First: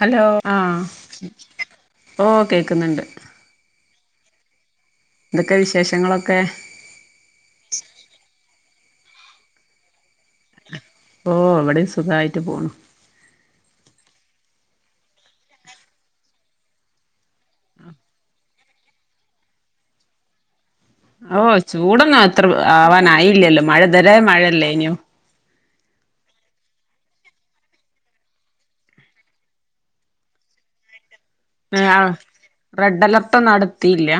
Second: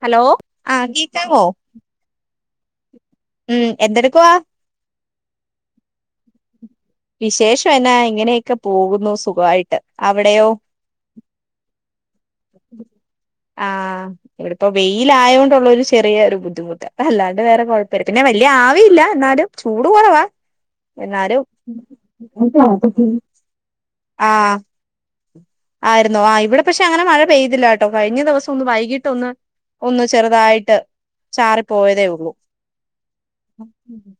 Hello ആഹ് ഓഹ് കേക്ക്ന്ന്ണ്ട് മ്മ് എന്തെട്ക്കുവാ എന്തൊക്കെ വിശേഷങ്ങളൊക്കെ വിശേഷം എന്നാ ഇങ്ങനെയൊക്കെ പോകുന്നു സുഖായിട്ട് അവിടെയോ ഓഹ് ഇവടിം സുഖായിട്ട് പോണ് ആഹ് ഇവിടപ്പോ വെയിലായോണ്ടുള്ളൊരു ചെറിയ ഒരു ബുദ്ധിമുട്ട് അല്ലാണ്ട് വേറെ കുഴപ്പില്ല പിന്നെ വല്യ ആവിയില്ല എന്നാലും ചൂട് കൊറവാ ആവു ചൂടൊന്നും അത്ര ആവാനായില്ലല്ലോ മഴ ഇതരെ ആഹ് മഴയല്ലേന്യോ ആയിരുന്നോ ആഹ് ഇവിടെ പക്ഷെ അങ്ങനെ മഴ പെയ്തില്ലട്ടോ കഴിഞ്ഞ ദിവസം ഒന്ന് വൈകീട്ടൊന്ന് ഒന്ന് ചെറ്തായിട്ട് ചാറിപ്പോയതെ ആഹ് ഒള്ളൂ റെഡ് അലർട്ടൊന്നും നടത്തിയില്ല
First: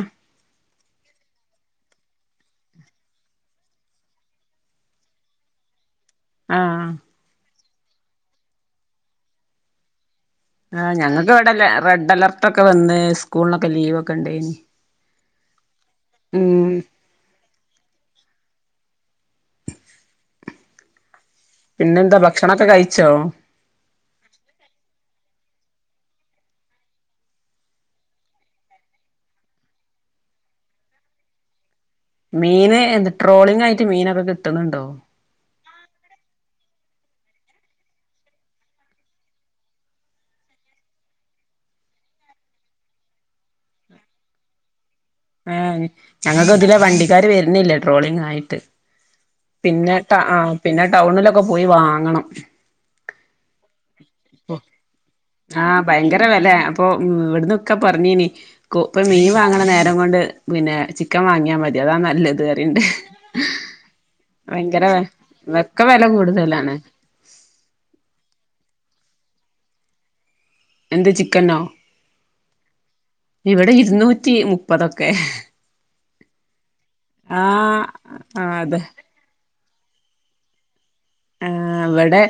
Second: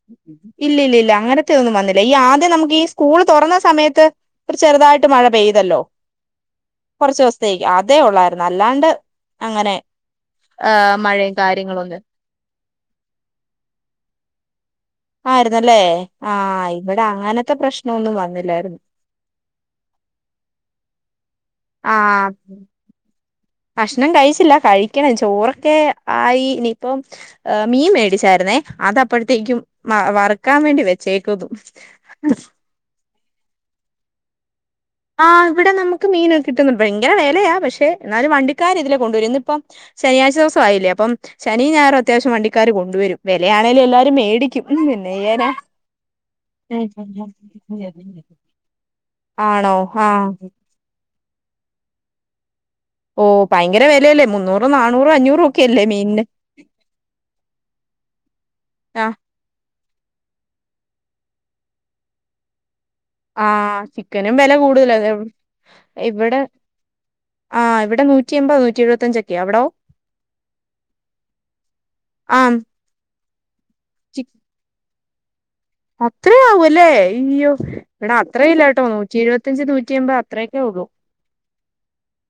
ഇല്ലില്ലില്ല അങ്ങനത്തെ ഒന്നും വന്നില്ല ഈ ആദ്യം നമുക്ക് ഈ സ്കൂള് തൊറന്ന സമയത്ത് ഒര് ചെറ്തായിട്ട് മഴ പെയ്തല്ലോ ആഹ് കൊറച്ച് ദിവസത്തേക്ക് അതെ ഒള്ളായിരുന്നു അല്ലാണ്ട് അങ്ങനെ ആഹ് ഏഹ് ഞങ്ങക്ക് മഴയും ഇവിടെ കാര്യങ്ങളൊന്നും റെഡ് അലർട്ടോക്കെ വന്ന് സ്കൂളിനൊക്കെ ലീവ്ക്കെ ഉണ്ടയ്നി ആയിരുന്നല്ലേ ആഹ് ഇവിടെ അങ്ങനത്തെ പ്രശ്നംന്നും വന്നില്ലായിരുന്നു പിന്നെന്താ ആഹ് ഭക്ഷണൊക്കെ കഴിച്ചോ ഭക്ഷണം കഴിച്ചില്ല കഴിക്കണം ചോറൊക്കെ ആയി ഇനിയിപ്പം ഏഹ് മീൻ മേടിച്ചായിരുന്നേ അത അപ്പോഴത്തേയ്ക്കും വറക്കാൻ വേണ്ടി വെച്ചേക്ക്ന്നു മീന് എന്ത് ട്രോളിംഗ ആയിട്ട് മീന ക്കെ കിട്ടുന്നുണ്ടോ ആഹ് ഇവിടെ നമുക്ക് മീന കിട്ടുന്നു ഭയങ്കര വിലയ പക്ഷെ എന്നാലും വണ്ടിക്കാര ഇതില കൊണ്ടുവര ന്ന് ഇപ്പം ശനിയാഴ്ച ദിവസം ആയില്ലേ അപ്പം ശനി ഞായും അത്യാവശ്യം വണ്ടിക്കാര് കൊണ്ടുവരും വെലയാണെലും എല്ലാരും മേടിക്കും മ് പിന്നെയ്യനാ ഏഹ് ഞങ്ങൾക്ക് ഇതിലെ വണ്ടിക്കാര് വരുന്നില്ല ട്രോളിംഗ് [unintelligible] ആയിട്ട് പിന്നെ ട്ട പിന്നെ ടൗണിലൊക്കെ പോയി വാങ്ങണം ഓഹ് ഭയങ്കര വെലയല്ലേ മുന്നൂറോ നാനൂറോ അഞ്ഞൂ ആഹ് ഭയങ്കര വില അപ്പൊ ഇവിടന്ന് ഒക്കെ പറഞ്ഞീനി ഇപ്പ ആഹ് മീൻ വാങ്ങണ നേരം കൊണ്ട് പിന്നെ ചിക്കൻ വാങ്ങിയാൻ മതി അതാ നല്ലത് പറയണ്ട് ആഹ് ചിക്കനും വെല ഭയങ്കര കൂടുതല അതെ ഒക്കെ വെല ഇവിടെ കൂടുതലാണ് ആഹ് ഇവിടെ നൂറ്റിമ്പത് നൂറ്റി എഴുപത്തഞ്ചൊക്കെ അവിടോ എന്ത് ചിക്കനോ ആഹ് ഇവിടെ ഇരുന്നൂറ്റി മുപ്പതൊക്കെ അത്രയാവല്ലേ അയ്യോ ആഹ് ഇവിടെ അത്ര ആഹ് ഇല്ല അതെ ട്ടോ നൂറ്റിരുപത്തി ത്തഞ്ച് നൂറ്റിയമ്പത് അത്രയക്കെ ഒള്ളു ആഹ് ഇവിടെ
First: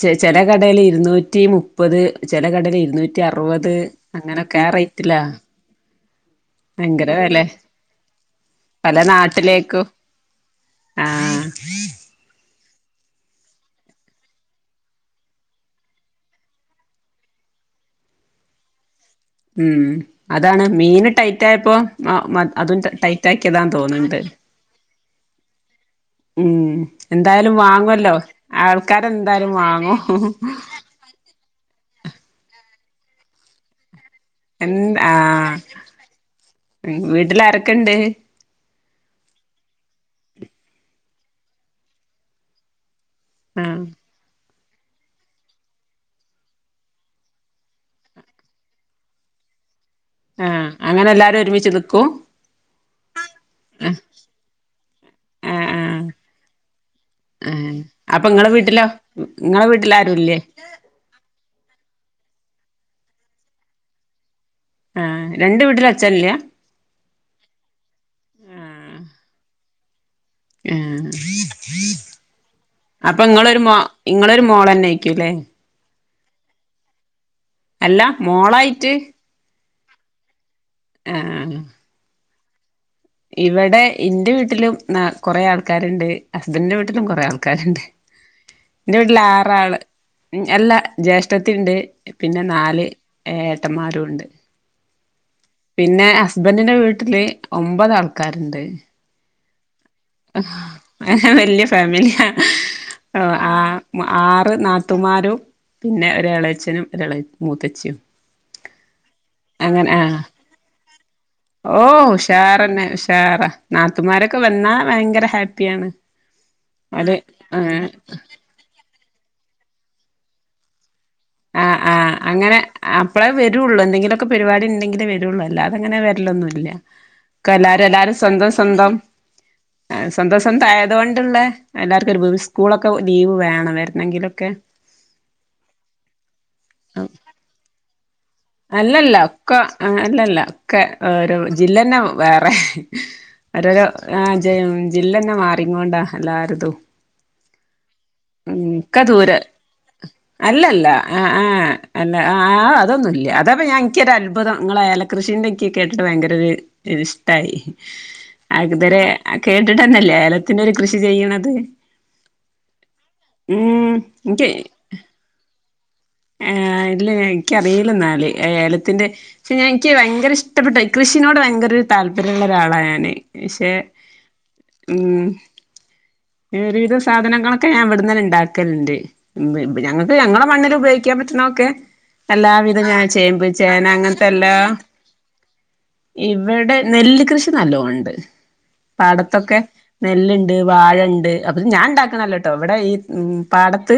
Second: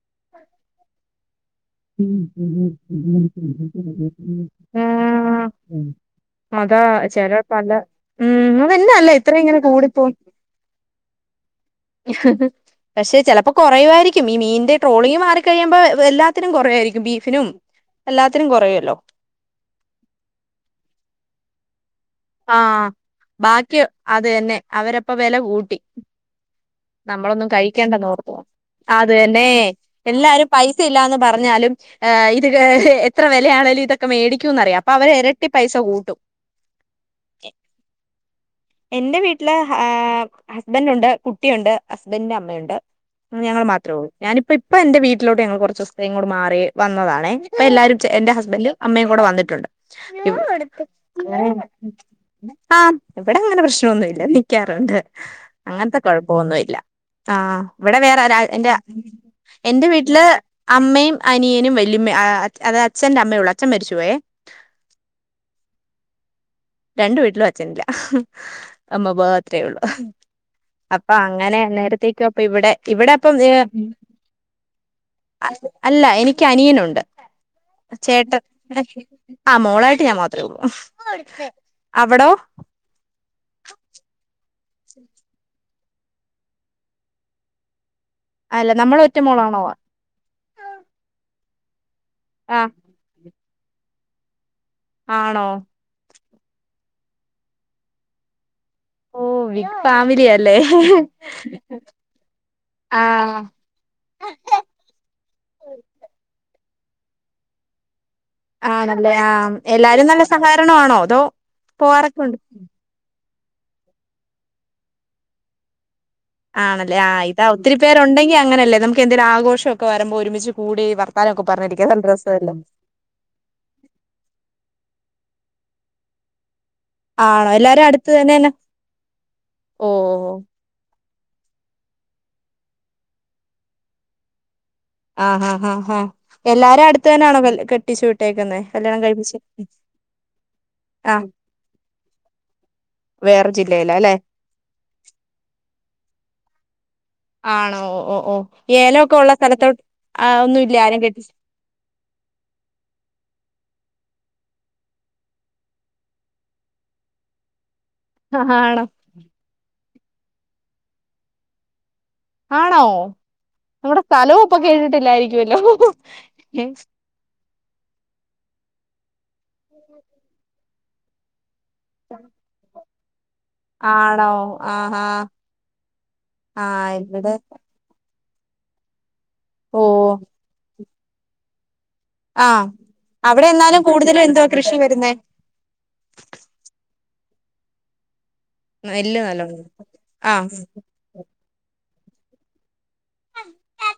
ച ചെല കടയിൽ ഇരുന്നൂറ്റി മു മപ്പത് ചില കടേൽ ഇരുന്നൂറ്റി അറുപത് അങ്ങനെയൊക്കെ ആ റേറ്റിലാ അതാ ഭയങ്കര വെലെ ചിലപ്പല്ല ഉ പല അതെന്നാലെ ഇത്ര ഇങ്ങനെ നാട്ടിലേക്കും കൂടിപ്പോ ആഹ് പക്ഷെ ചിലപ്പോ കുറയവായിരിക്കും ഈ മീനിന്റെ ട്രോളിങ്ങ് മാറിക്കഴിയുമ്പോ എല്ലാ ത്തിനും കുറയിരിക്കും ബീഫിനും എല്ലാത്തിനും കുറയുമല്ലോ ഉംമ് അതാണ് മീന് ടൈറ്റ് ആയപ്പോ ആഹ് അതും ടൈ ടൈറ്റക്കിയതാൻ ബാക്കി തോന്നണ്ട് അത് തന്നെ അവരപ്പ വില കൂട്ടി ഉമ് നമ്മളൊന്നും എന്തായാലും കഴിക്കേണ്ടന്ന് വാങ്ങുല്ലോ ഓർത്തു ആൾക്കാരെന്തായാലും വാങ്ങും നിവത്തില്ലന്ന് പറഞ്ഞാലും ഇത് എത്ര വിലയാണെലും ഇതൊക്കെ മേടി ക്കും ന്നറിയാം അപ്പൊ എന്ത് അവര് ഇരട്ടി ആഹ് പൈസ കൂട്ടും വീട്ടിൽ ആരൊക്കെണ്ട് എന്റെ വീട്ടില് ഏഹ് ഹസ്ബൻറ് ഉണ്ട് കുട്ടിയുണ്ട് ഹസ്ബന്ഡന്റെ അമ്മയുണ്ട് ഞങ്ങൾ ആഹ് മാത്രേ ഉള്ളൂ ഞാനിപ്പ പ്പോ ഇപ്പൊ എന്റെ വീട്ടിലോട്ട് ഞങ്ങള് കുറചൂസ് തേക്ക് മാറി വന്നതാണ് ഇപ്പൊ എല്ലാരും എന്റെ ഹസ്ബന്ഡറ് അമ്മയും കൂടെ വന്നിട്ടുണ്ട് ആഹ് അങ്ങനെ എല്ലാരും ഒരുമിച്ച് നിക്കും ആഹ് ഇവിടെ അങ്ങനെ പ്രശ്നൊന്നുല്ല നിക്കാറുണ്ട് ആഹ് അങ്ങനത്തെ ആഹ് കുഴപ്പൊന്നുല്ല ആഹ് ഇവിടെ വേറെ അപ്പൊ ആരാ ഇങ്ങളെ എന്റെ വീട്ടിലോ ഇങ്ങളെ എന്റെ വീട്ടിൽ വീട്ടില് ആരുല്ലേ അമ്മയും അനിയനും വല്ലിമ്മയും അതത് അച്ഛ്റെ അമ്മയേള്ളൂ അച്ഛൻ മരിച്ചുപോയെ ആഹ് രണ്ട് വീട്ടില് അച്ഛൻല്ല രണ്ടു വീട്ടിലും അച്ഛനില്ല ആഹ് അമ്മ മാത്രേ ള്ളു ആഹ് അപ്പൊ അങ്ങനെ നേരത്തേക്ക അപ്പൊ ഇവിടെ ഇവിടെ അപ്പൊ അപ്പം ഇങ്ങളൊരു മോ ഇങ്ങളൊരു മോളെന്നേക്കൂല്ലേ അല്ല എനിക്ക് അനിയനുണ്ട് അല്ല ചേട്ടൻ മോളായിട്ട് ആഹ് മോളായിട്ട് ഞാൻ മാത്രേ ഉള്ളൂ ആഹ് അവിടോ ഇവിടെ ഇന്റെ വീട്ടിലും ന കൊറെ ആൾക്കാരുണ്ട് ഹസ്ബൻഡന്റെ വീട്ടിലും കൊറെ ആൾക്കാരുണ്ട് അല്ല എന്റെ നമ്മള ഒറ്റ വീട്ടില് ആറ് മോളാണോ ആള് അല്ല ജ്യേഷ്ഠത്തിണ്ട് പിന്നെ ആഹ് നാല് ഏ ഏട്ടന്മാരും ഉണ്ട് ആണോ? പിന്നെ ഹസ്ബൻറിന്റെ വീട്ടില് ഒമ്പതാൾക്കാര്ണ്ട്. ഓഹ് ഇപ്പാ [unintelligible] വെല്യ ഫാമില്യാ ആഹ് ആ ആറ് നാത്തുമാരും പിന്നെ ഒരെളയച്ചനും ഒരെളെ മൂത്തച്ചിം ആഹ് നല്ലേ ആഹ് എല്ലാരും നല്ല സഹകരണാണോ അതോ ഓഹ് പോവാറൊക്കെ ഉണ്ട് ഉഷാറെന്നെ ഉഷാറാ നാത്തൂമാരൊക്കെ വന്നാ ഭയങ്കര ഹാപ്പിയാണ്. ആണല്ലേ ഓല് ആഹ് ഇതാ ഒത്തിരി ഏഹ് പേര് രുണ്ടെങ്കി അങ്ങനല്ലേ നമക്കെന്തെലും ആഘോഷൊക്കെ വറ്മ്പോ ഒരുമിച്ച് കൂടി വർ ആഹ് ആഹ് അങ്ങനെ അപ്പളാ വെരൊള്ളൂ എന്തെങ്കിലൊക്കെ പരിവാടി ണ്ടെങ്കിലെ വെരൊള്ളൂ അല്ലാതങ്ങനെ വെര്ല്ലൊന്നുല്ല. ആണോ ക്കല്ലാരും അടുത്ത് എല്ലാരും തന്നെന്നെ സ്വന്തം സ്വന്തം ആ ഓഹ് സ്വന്തം സ്വന്തായ തോണ്ട്ള്ളെ എല്ലാക്കൊരു [unintelligible] സ്കൂളൊക്കെ ലീവ് വേണം വെര്ന്നെങ്കിലൊക്കെ ആഹ് ഹാ ഹാ ഹാ എല്ലാരും അട്ത്തെന്നാണോ വെൽ കെട്ടിച്ച് വിട്ടേക്ക്ന്നെ? അല്ലല്ല ഒക്ക അങ്ങ അല്ലല്ല ക്കെ ആഹ് ഓരോ ജില്ലന്നെ വാറെ വേറെ ജില്ലയില ല്ലെ ജെം ജില്ലന്നെ മാറിങ്ങൊണ്ടാ അല്ലാര്തും ആണോ ഓഹ് ഓഹ് ഉം ക്ക ഏലൊക്കെ ഉള്ള ദൂരെ സ്ഥലത്തോട്ട് ആഹ് ഒന്നും ഇല്ലേ അല്ലല്ല ആരും എഹ് കെട്ടിച്ച് ആഹ് അല്ല ആഹ് ആഹ് അതൊന്നു ല്ല അതാപ്പ ഞാ ഇൻക്കൊരത്ഭുതം ഇങ്ങളെല കൃഷീന്റെ ഇൻക്ക് കേട്ടിട്ട് ഭയങ്കരൊര് ഒരിഷ്ടായി. [unintelligible] ആണോ ഇതരെ കേട്ട്ട്ടന്നല്ലേ ഏലത്തിൻ്റൊരു കൃഷി ചെയ്യ്ണത്. ആണോ നമ്മടെ സ്ഥലോ എനിക്ക് പ്പൊ കേട്ട്ട്ട്ല്ലായിരിക്കുവല്ലോ. ഏഹ് അയ്ന് ഇല്ല ഞാൻ ഇൻക്ക്യറിലന്നാല് ഏ ഏലത്തിന്റെ പക്ഷെ ഞാൻ ഇൻക്ക് ഭയങ്കര ഇഷ്ടപ്പെട്ട കൃഷിനോട് ഭയങ്ക ട് താല്പര്യള്ളൊരാളാ ഞാന് പക്ഷെ ആണോ ആഹ് ആഹ് ഉം ആഹ് ഒരുവിധം ഇവിടെ സാധനങ്ങളൊ ക്കെ ഞാൻ ഇവട്ന്നന്നെ ണ്ടാക്കണ്ട് ഇബ് ഇബ് ഓ ഞങ്ങക്ക് ഞങ്ങളെ മണ്ണിലുപയോഗിക്ക്യാൻ പറ്റ്ണൊക്കെ ആഹ് എല്ലാവിധം ഞാൻ ചേമ്പ്, അവിടെ ചേന എന്നാലും കൂടുതലും എന്തുവാ അങ്ങൻത്തെല്ലാ കൃഷി വരുന്നേ ഇവടെ നെല്ല് കൃഷി നല്ലോണ്ട്. നെല്ല് പടത്തൊക്കെ നല്ലോണം നെല്ല്ണ്ട് ആഹ് വാഴണ്ട്. അപ്പോത് ഞാൻ ണ്ടാക്കണല്ലട്ടോ ഇവടെ ഈ ഉം പാടത്ത്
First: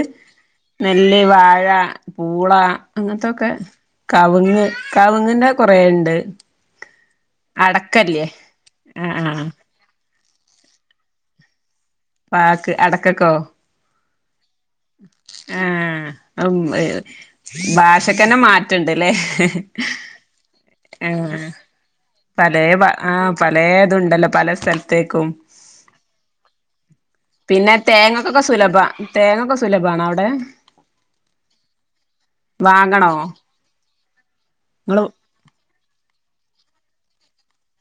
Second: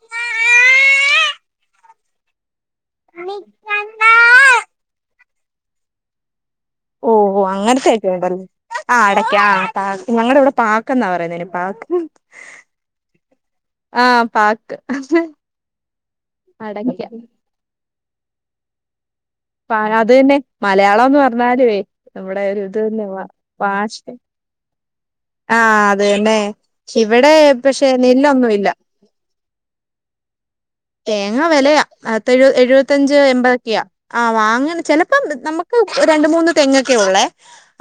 നെല്ല്, വാഴ പൂള അങ്ങൻത്തൊക്കെ കവ്ങ്ങ് കവ്ങ്ങിന്റെ കൊറേ ണ്ട് ഓഹ് അങ്ങൻത്തെക്കെണ്ട് ല്ലെ ആഹ് അടക്ക്യാ പാ ഞങ്ങടെ വടെ പാക്ക് ന്നാ പറയ്ന്നയ്ന് പാക്ക് പാക്ക് അടക്കക്കോ? ആഹ് പാക്ക് ആഹ് ഉം അടക്ക്യ. ഭാഷക്കന്നെ മാറ്റണ്ട്ല്ലേ പ അത് തന്നെ മലയാളംന്ന് ആഹ് പറഞ്ഞാലുവേ നമ്മുടെ ഒരു പലേ ഇത് ഭ തന്നെ ആഹ് ഭാഷ തുണ്ടല്ലോ പലേ സ്ഥൽ ത്തേക്കും. ആഹ് അതെന്നെ ഇവടെ പിന്നെ തേങ്ങക്കൊക്കെ സുലഭ തേങ്ങൊക്കെ സുലഭാണോ അവടെ? തേങ്ങ വെലയാ അത്തെഴ് എഴു വാങ്ങണോ വത്തഞ്ച് എൺപതൊക്കെയാ ആഹ് വാങ്ങണ് ഇങ്ങള് ചെലപ്പം നമക്ക് രണ്ട് മൂന്ന് തെങ്ങൊക്കെ ഒള്ളേ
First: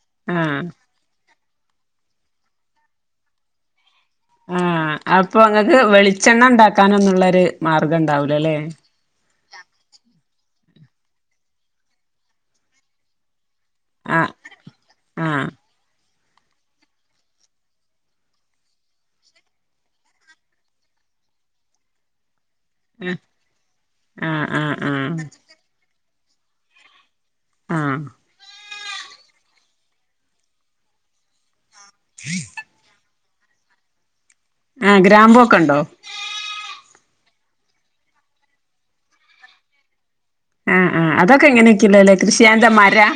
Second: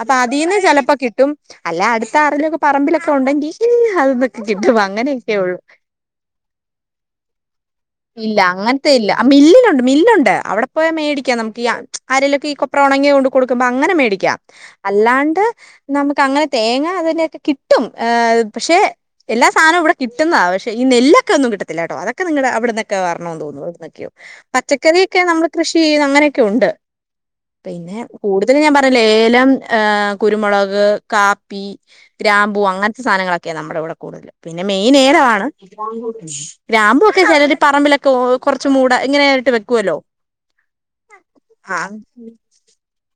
അപ്പതീന്ന് ആഹ് ചെലപ്പ കിട്ടും അല്ലാ അട്ത്താറെലൊക്കെ പറമ്പിലൊക്കെ ഉണ്ടെങ്കി അത് [unintelligible] ആഹ് അപ്പൊ ഇങ്ങക്ക് വെളിച്ചെണ്ണ ഉണ്ടാക്കാനൊന്നുള്ളൊരു മാർഗം ഇല്ല ഉണ്ടാവുലല്ലേ അങ്ങനത്തെ ഇല്ല മില്ലുണ്ട് മില്ലുണ്ട് അവിടെ പോയാ മേടിക്കാം നമുക്ക് ഈ ആരേലുവൊക്കെ ഈ കൊ കൊപ്രാ ഉണങ്ങിയ കൊണ്ട് കൊടുക്കുമ്പോ അങ്ങനെ ആഹ് മേടിക്കാം അല്ലാണ്ട് ആഹ് നമുക്ക് അങ്ങനെ തേങ്ങ അതങ്ങനൊക്കെ കിട്ടും ആഹ് പക്ഷെ എല്ലാ സാധനവും ഇവടെ കിട്ടുന്നയാ പക്ഷേ നെല്ലൊക്കെ ഒന്നും കിട്ടത്തില്ല കേട്ടോ അതൊക്കെ നിങ്ങടെ അവിടുന്ന് വരണംന്ന് തോന്നുണു എന്തൊക്കെയോ ആഹ് ആഹ് ആഹ് പച്ചക്കറിയൊക്കെ നമ്മള് കൃഷി ചെയ്യുന്ന അങ്ങനൊക്കെ ഉണ്ട് ആഹ് പിന്നെ കൂടുതലും ഞാൻ പറഞ്ഞില്ലേ ഏലം ഏഹ് കുരുമൊളക്, കാപ്പി ഗ്രാമ്പു അങ്ങനത്തെ സാധനങ്ങളൊക്കെയാ നമ്മടെ ഇവടെ കൂടുതല് പിന്നെ മെയിൻ ആഹ് ഏലമാണ് ഗ്രാമ്പൊക്കെണ്ടോ ഗ്രാമ്പുവൊക്കെ ചെലര് പറമ്പിലൊക്കെ കൊറച്ച് മൂട് ഇങ്ങനെ ആയിട്ട് വെക്കുവല്ലോ ആഹ് ആഹ് ആഹ് അതൊക്കെങ്ങനൊക്കല്ലല്ലേ കൃഷിയാന്ന് മരാ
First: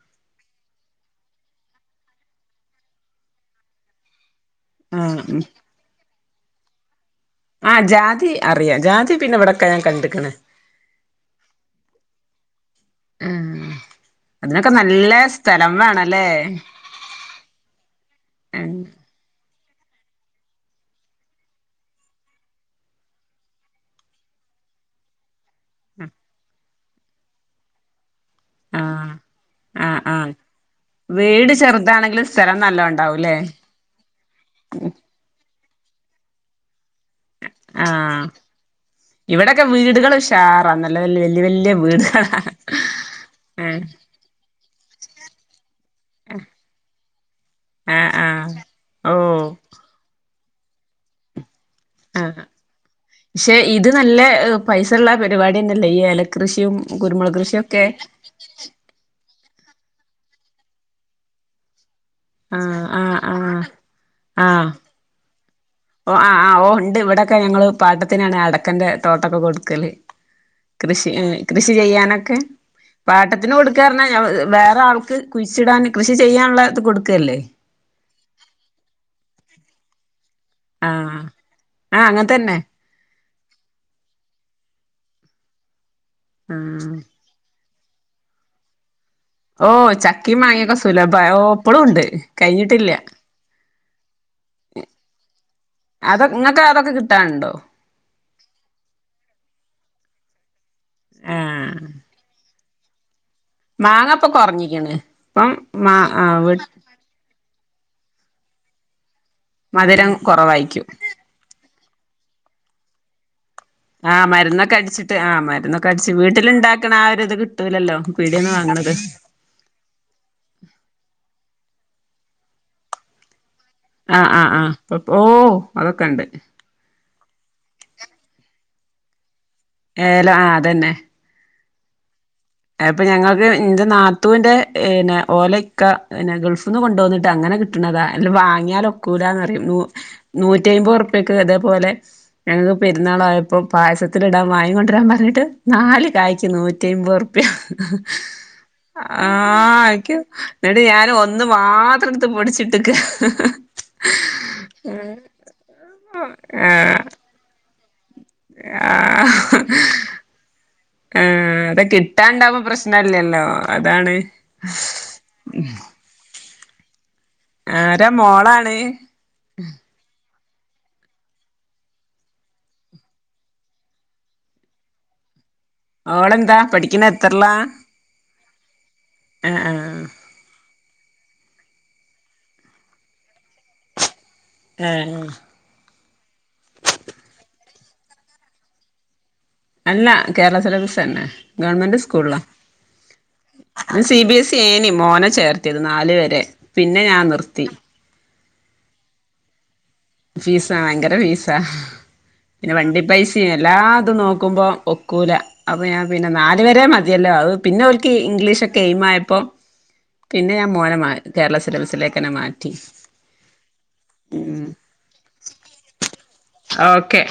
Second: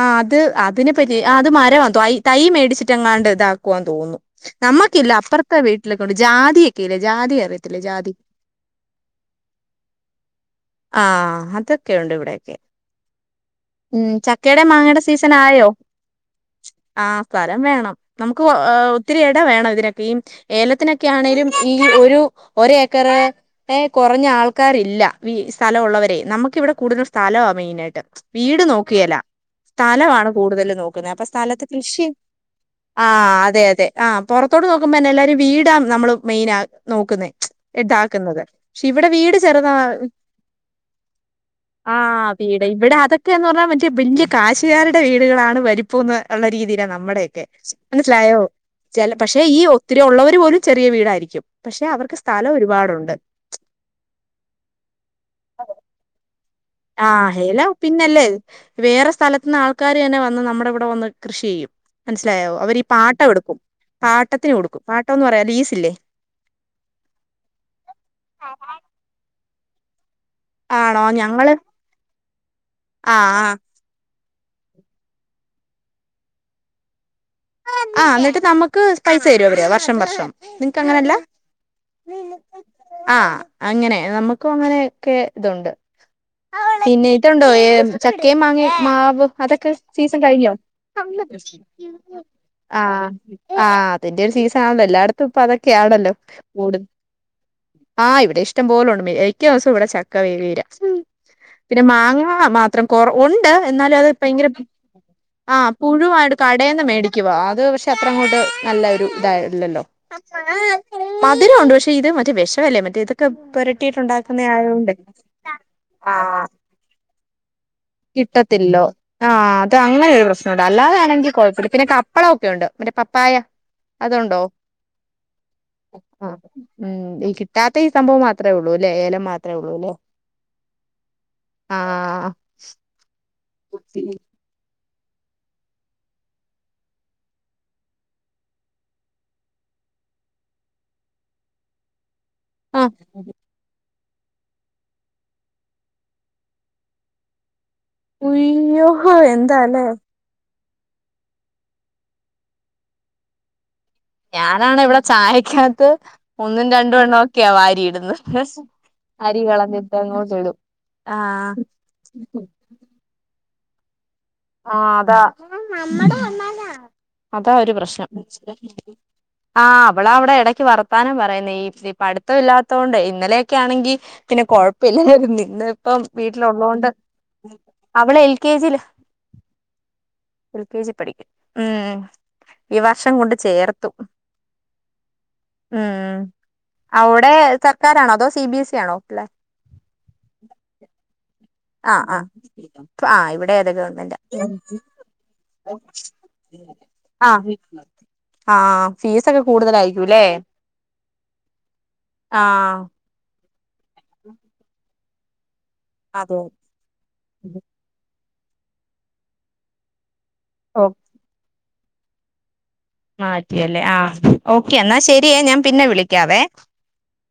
ആഹ് അത് അതിനെ പറ്റി അത് മരവാ ത തൈ മേടിച്ചിട്ട് എങ്ങാണ്ട് ഇതാക്കുവാന്ന് തോന്നുന്നു നമ്മക്കില്ല ആഹ് ഉം അപ്പറത്തെ വീട്ടിലൊക്കെയുണ്ട് ജാതിയൊക്കെ ഇല്ലേ ജാതി ആഹ് ജാതി അറിയാ ജാതി പിന്നെ ഇവടൊക്കെ ഞാൻ കണ്ടിക്ക്ണ് ആഹ് അതൊക്കെ ഒണ്ട് ഇവിടൊക്കെ ആഹ് ചക്കേടേം അതിനൊക്കെ മാങ്ങേടേം നല്ല സീസണായോ സ്ഥലം വേണല്ലേ ആഹ് സ്ഥലം വേണം നമുക്ക് ആഹ് ഏഹ് ഒത്തിരി എട വേണം ഇതിനെക്കെയും ഏലത്തിനൊക്കെ ആണേലും ഈ ഒരു ഒരേക്കറ് ഏഹ് കൊറഞ്ഞ ആൾക്കാരില്ല വീസ്‌ സ്ഥലം ഉള്ളവരെയ് നമ്മക്കിവിടെ കൂടുതല് സ്ഥലവാ മെയ്നായ്ട്ട് വീട് നോക്ക്കേല ആഹ് സ്ഥലമാണ് ആഹ് കൂടുതല് നോക്കുന്നേ അപ്പൊ വീട് സ്ഥലത്ത് കൃഷി ചെറുതാണെങ്കിലും സ്ഥലം നല്ലോം ഉണ്ടാവൂല്ലേ ആഹ് അതെ അതെ അതെ ആഹ് പൊറത്തോട്ട് നോക്കുമ്പോന്നെ എല്ലരും വീടാ നമ്മള് മെയ്നാ നോക്കുന്നേ ആഹ് ഇതാക്കുന്നത് പക്ഷെ ഇവിടെ വീട് ഇവിടൊക്കെ ചെറുതാ വീടുകൾ ഉഷാറാ നല്ല വല്യ വല്യ വല്യ ആഹ് വീടുകളാ വീട് ഇവിടെ അ തൊക്കേന്ന് പറഞ്ഞാ ആഹ് മറ്റേ വെല്ല്യാ കാശ്കാരുടെ വീട്കളാണ് വരു പ്പോന്ന് ഒള്ള രീതിയിലാ നമ്മടെയൊക്കെ ആഹ് മനസ്സിലായോ ആഹ് ചെല പക്ഷെ ഓഹ് ഈ ഒത്തിരി ഒള്ളവര് പോലും ചെറിയ വീടായിരിക്കും പക്ഷെ അവർക്ക് ആഹ് സ്ഥലം ഒരുപാടൊണ്ട് പക്ഷെ ഇത് നല്ലെ പൈസയുള്ള പരിപാടി തന്നെല്ലേ ഈ ഏല കൃഷിയും ആഹ് ഏലം പിന്നല്ലേ വേറെ സ്ഥലത്തുന്ന് ആൾക്കാരന്നെ വന്ന് നമ്മടെ ഇവടെ വന്ന് കൃഷി ചെയ്യും മനസ്സിലായോ അവര് ആഹ് ഈ ആഹ് പാട്ടവെടുക്കും ആഹ് പാട്ടത്തിന് കൊടുക്കും പാട്ടോന്ന് പറയാ ലീസില്ലെ ഓഹ് ആഹ് ആഹ് ഓഹ് ഒണ്ട് ഇവടൊക്കെ ഞങ്ങള് പാട്ടത്തിനാണ് അടക്കന്റെ തോട്ടൊക്കെ കൊടുക്കല് ആണോ കൃഷി ഞങ്ങള് കൃഷി ചെയ്യാനൊക്കെ പാട്ടത്തിന് ആഹ് കൊടു ക്കാറഞ്ഞാ വേറെ ആൾക്ക് കുയ്ച്ചിടാന് കൃഷി ചെയ്യാനുള്ള ഇത് കൊടുക്കല്ലേ ആഹ് എന്നട്ട് നമ്മക്ക് അവര് പൈസ തരുവൊ അവര് വർഷം വർഷം നിങ്ങ്ക്കങ്ങനല്ല ആഹ് ആഹ് അങ്ങനെ തന്നെ ആഹ് അങ്ങനെ നമ്മക്കും അങ്ങനെ ഒക്കെ ഇതുണ്ട് ആഹ് പിന്നി പ ഇത് ഉണ്ടോ ഏഹ് ചക്കേം, മാങ്ങേം മാവ് ഓ അതൊക്കെ സീസൺ ചക്കയും കഴിഞ്ഞോ മാങ്ങയൊക്കെ സുലഭ ഓ ഇപ്പളും ഉണ്ട് കഴിഞ്ഞിട്ടില്ല ആഹ് ആഹ് അതിന്റെ ഒരു സീസൺ ആണല്ലോ എല്ലായെടുത്തും ഇപ്പൊ അതൊക്കെയാണല്ലോ കൂടു ആഹ് ഉണ്ടോ ആഹ് ഇവടേ ഇഷ്ട്ടം പോലൊണ്ട് മിക്ക ദിവസോം ഇവടെ ചക്ക വേവീരാ ആഹ് പിന്നെ മാങ്ങാ മാത്രം കൊർഗോണ് ഉണ്ട് എന്നാലും അത് മാങ്ങ ഇപ്പൊ ഭയങ്കര കൊറഞ്ഞിക്കണ് ഇപ്പം ആഹ് മാ പുഴു ആ ആയോണ്ട് വീ കടേന്ന് മേടി ക്കും അത് പക്ഷെ അത്രങ്ങോട്ട് നല്ലൊരു ഇതല്ലല്ലോ മധുരം കൊറവായിക്കും മധുരം ഒണ്ട് പക്ഷേ ഇത് മറ്റേ വെഷവല്ലേ മറ്റേ ഇതൊക്കെ പൊര ആഹ് മരുന്നൊക്കെ അടിച്ചിട്ട് ആഹ് ആഹ് മരുന്നൊക്കെ അടിച്ചിട്ട് ആഹ് മരുന്നൊക്കെ അടിച്ച് വീട്ടിലുണ്ടാക്ക്ണ ആഹ് ഒരിത് കിട്ടൂലല്ലോ പീടിയേന്ന് കിട്ടത്തില്ലല്ലോ വാങ്ങണത് ആഹ് ഇത് അങ്ങനൊര് പ്രശ്നവുണ്ട് അല്ലാതെ ആണെങ്കി കൊഴപ്പമില്ല പിന്നെ കപ്പള ഒക്കെയുണ്ട് മറ്റേ പപ്പായ ആഹ് അതുണ്ടോ ആഹ് ആഹ് പപ്പ ഓഹ് അതൊക്കെണ്ട് ആഹ് ഉം ഈ കിട്ടാത്ത ഈ സംഭവം മാത്രേയൊള്ളൂല്ലേ? ഏലം മാത്രേ ഒള്ളൂല്ലേ? ഏല ആഹ് ആഹ് അത്പ്പൊ ഞങ്ങക്ക് ഇന്റെ നാത്തൂന്റെ പിന്നെ ഓലെ ഇക്ക പിന്നെ ഗൾഫ്ന്ന് കൊണ്ടോന്ന്ട്ട് അങ്ങനെ കിട്ട്ണതാ അല്ലേ വാങ്ങിയാല് ഒക്കൂലാന്നറിയും നൂറ്റി അയ്മ്പത് ഉർപ്പ്യക്ക് ഇതേപോലെ ഞങ്ങക്ക് ആഹ് പെരുന്നാളയപ്പോ പായസത്തില്ടാം വാങ്ങി കൊണ്ടരാം പറഞ്ഞിട്ട് നാല് കായ് നൂറ്റി അയ്മ്പത് ഉറു ഉയ്യോ എന്താല്ലേ ആഹ് എനിക് ഇന്നെട്ട് ഞാൻ ഒന്ന് മാത്രം ഇടുത്ത് പൊടിച്ചിട്ടെക്ക ഞാനാണെ ഇവിടെ ചായക്കകത്ത് ഒന്നും രണ്ടും ആഹ് എണ്ണം ഒക്കെയ വാരിയിടുന്നെ ആഹ് അരി കളഞ്ഞിട്ട് അങ്ങോട്ടിടും ആഹ് അത് കിട്ടാൻ ഇണ്ടാവുമ്പോ പ്രശനല്ല്യല്ലോ? അതാണ് ആഹ് അതാ അതാ ഒരു പ്രശ്നം ആരാ മോളാണ് ആഹ് അവള് അവിടെ എടയ്ക്ക് വർത്താനം പറയുന്നെ ഈ ഇച്ചിരി പടുത്തം ഇല്ലാത്തോണ്ടേ ഇന്നലെയൊക്കെ ആണെങ്കി പിന്നെ കൊഴപ്പയില്ലായിര്ന്ന് ഇന്ന് ഇപ്പം ഓളെന്താ വീട്ടിലുള്ളോണ്ട് പഠിക്കണ എത്രല്ലാ അവള് എൽ. കെ. ജി. യില് ആഹ് ആഹ് എൽ. കെ. ജി. പഠിക്കുന്നു ഉം ഈ വർഷം കൊണ്ട് ചേർത്തു. ഏഹ് ഉം ഉം അവ്ടെ സർക്കാരാണോ? അതോ സി ബി. എസ്സി. യാണോ പിള്ളേര്? അല്ല കേരള സിലബസ്സ് തന്നെ ഗവൺമെന്റ് ആഹ് ആഹ് സ്കൂളില ആഹ് ഇവിടെ അതെ ഞാൻ സി. ഗവൺമെന്റാ ബി. എസ്സി. ഏനി മോനെ ചേർത്തിയത് നാല് വരെ പിന്നെ ഞാൻ ആഹ് നിർത്തി ആഹ് ഫീസക്കെ കൂടുതലായിരിക്കുംല്ലേ? ഫീസ് ആ ഭയങ്കര ഫീസ പിന്നെ ആഹ് വണ്ടി പൈ പൈസിം എല്ലാ ഇതും നോക്കുമ്പം ഒക്കൂല അപ്പൊ ഞാൻ പിന്നെ അതെ നാല് വരെ മതിയല്ലോ അത് പിന്നെ ഓ ഓൽക്ക് ഇംഗ്ലീഷക്കെ എയിമ് ആയപ്പോ പിന്നെ ഞാൻ ഓ മോനെ മാ കേരള സിലബസിലേക്കന്നെ മാറ്റി. മാറ്റിയല്ലേ? ആ ഓക്കെ എന്നാ ശരിയെ ഞാൻ പിന്നെ വിളിക്കാവേ? ഓക്കെ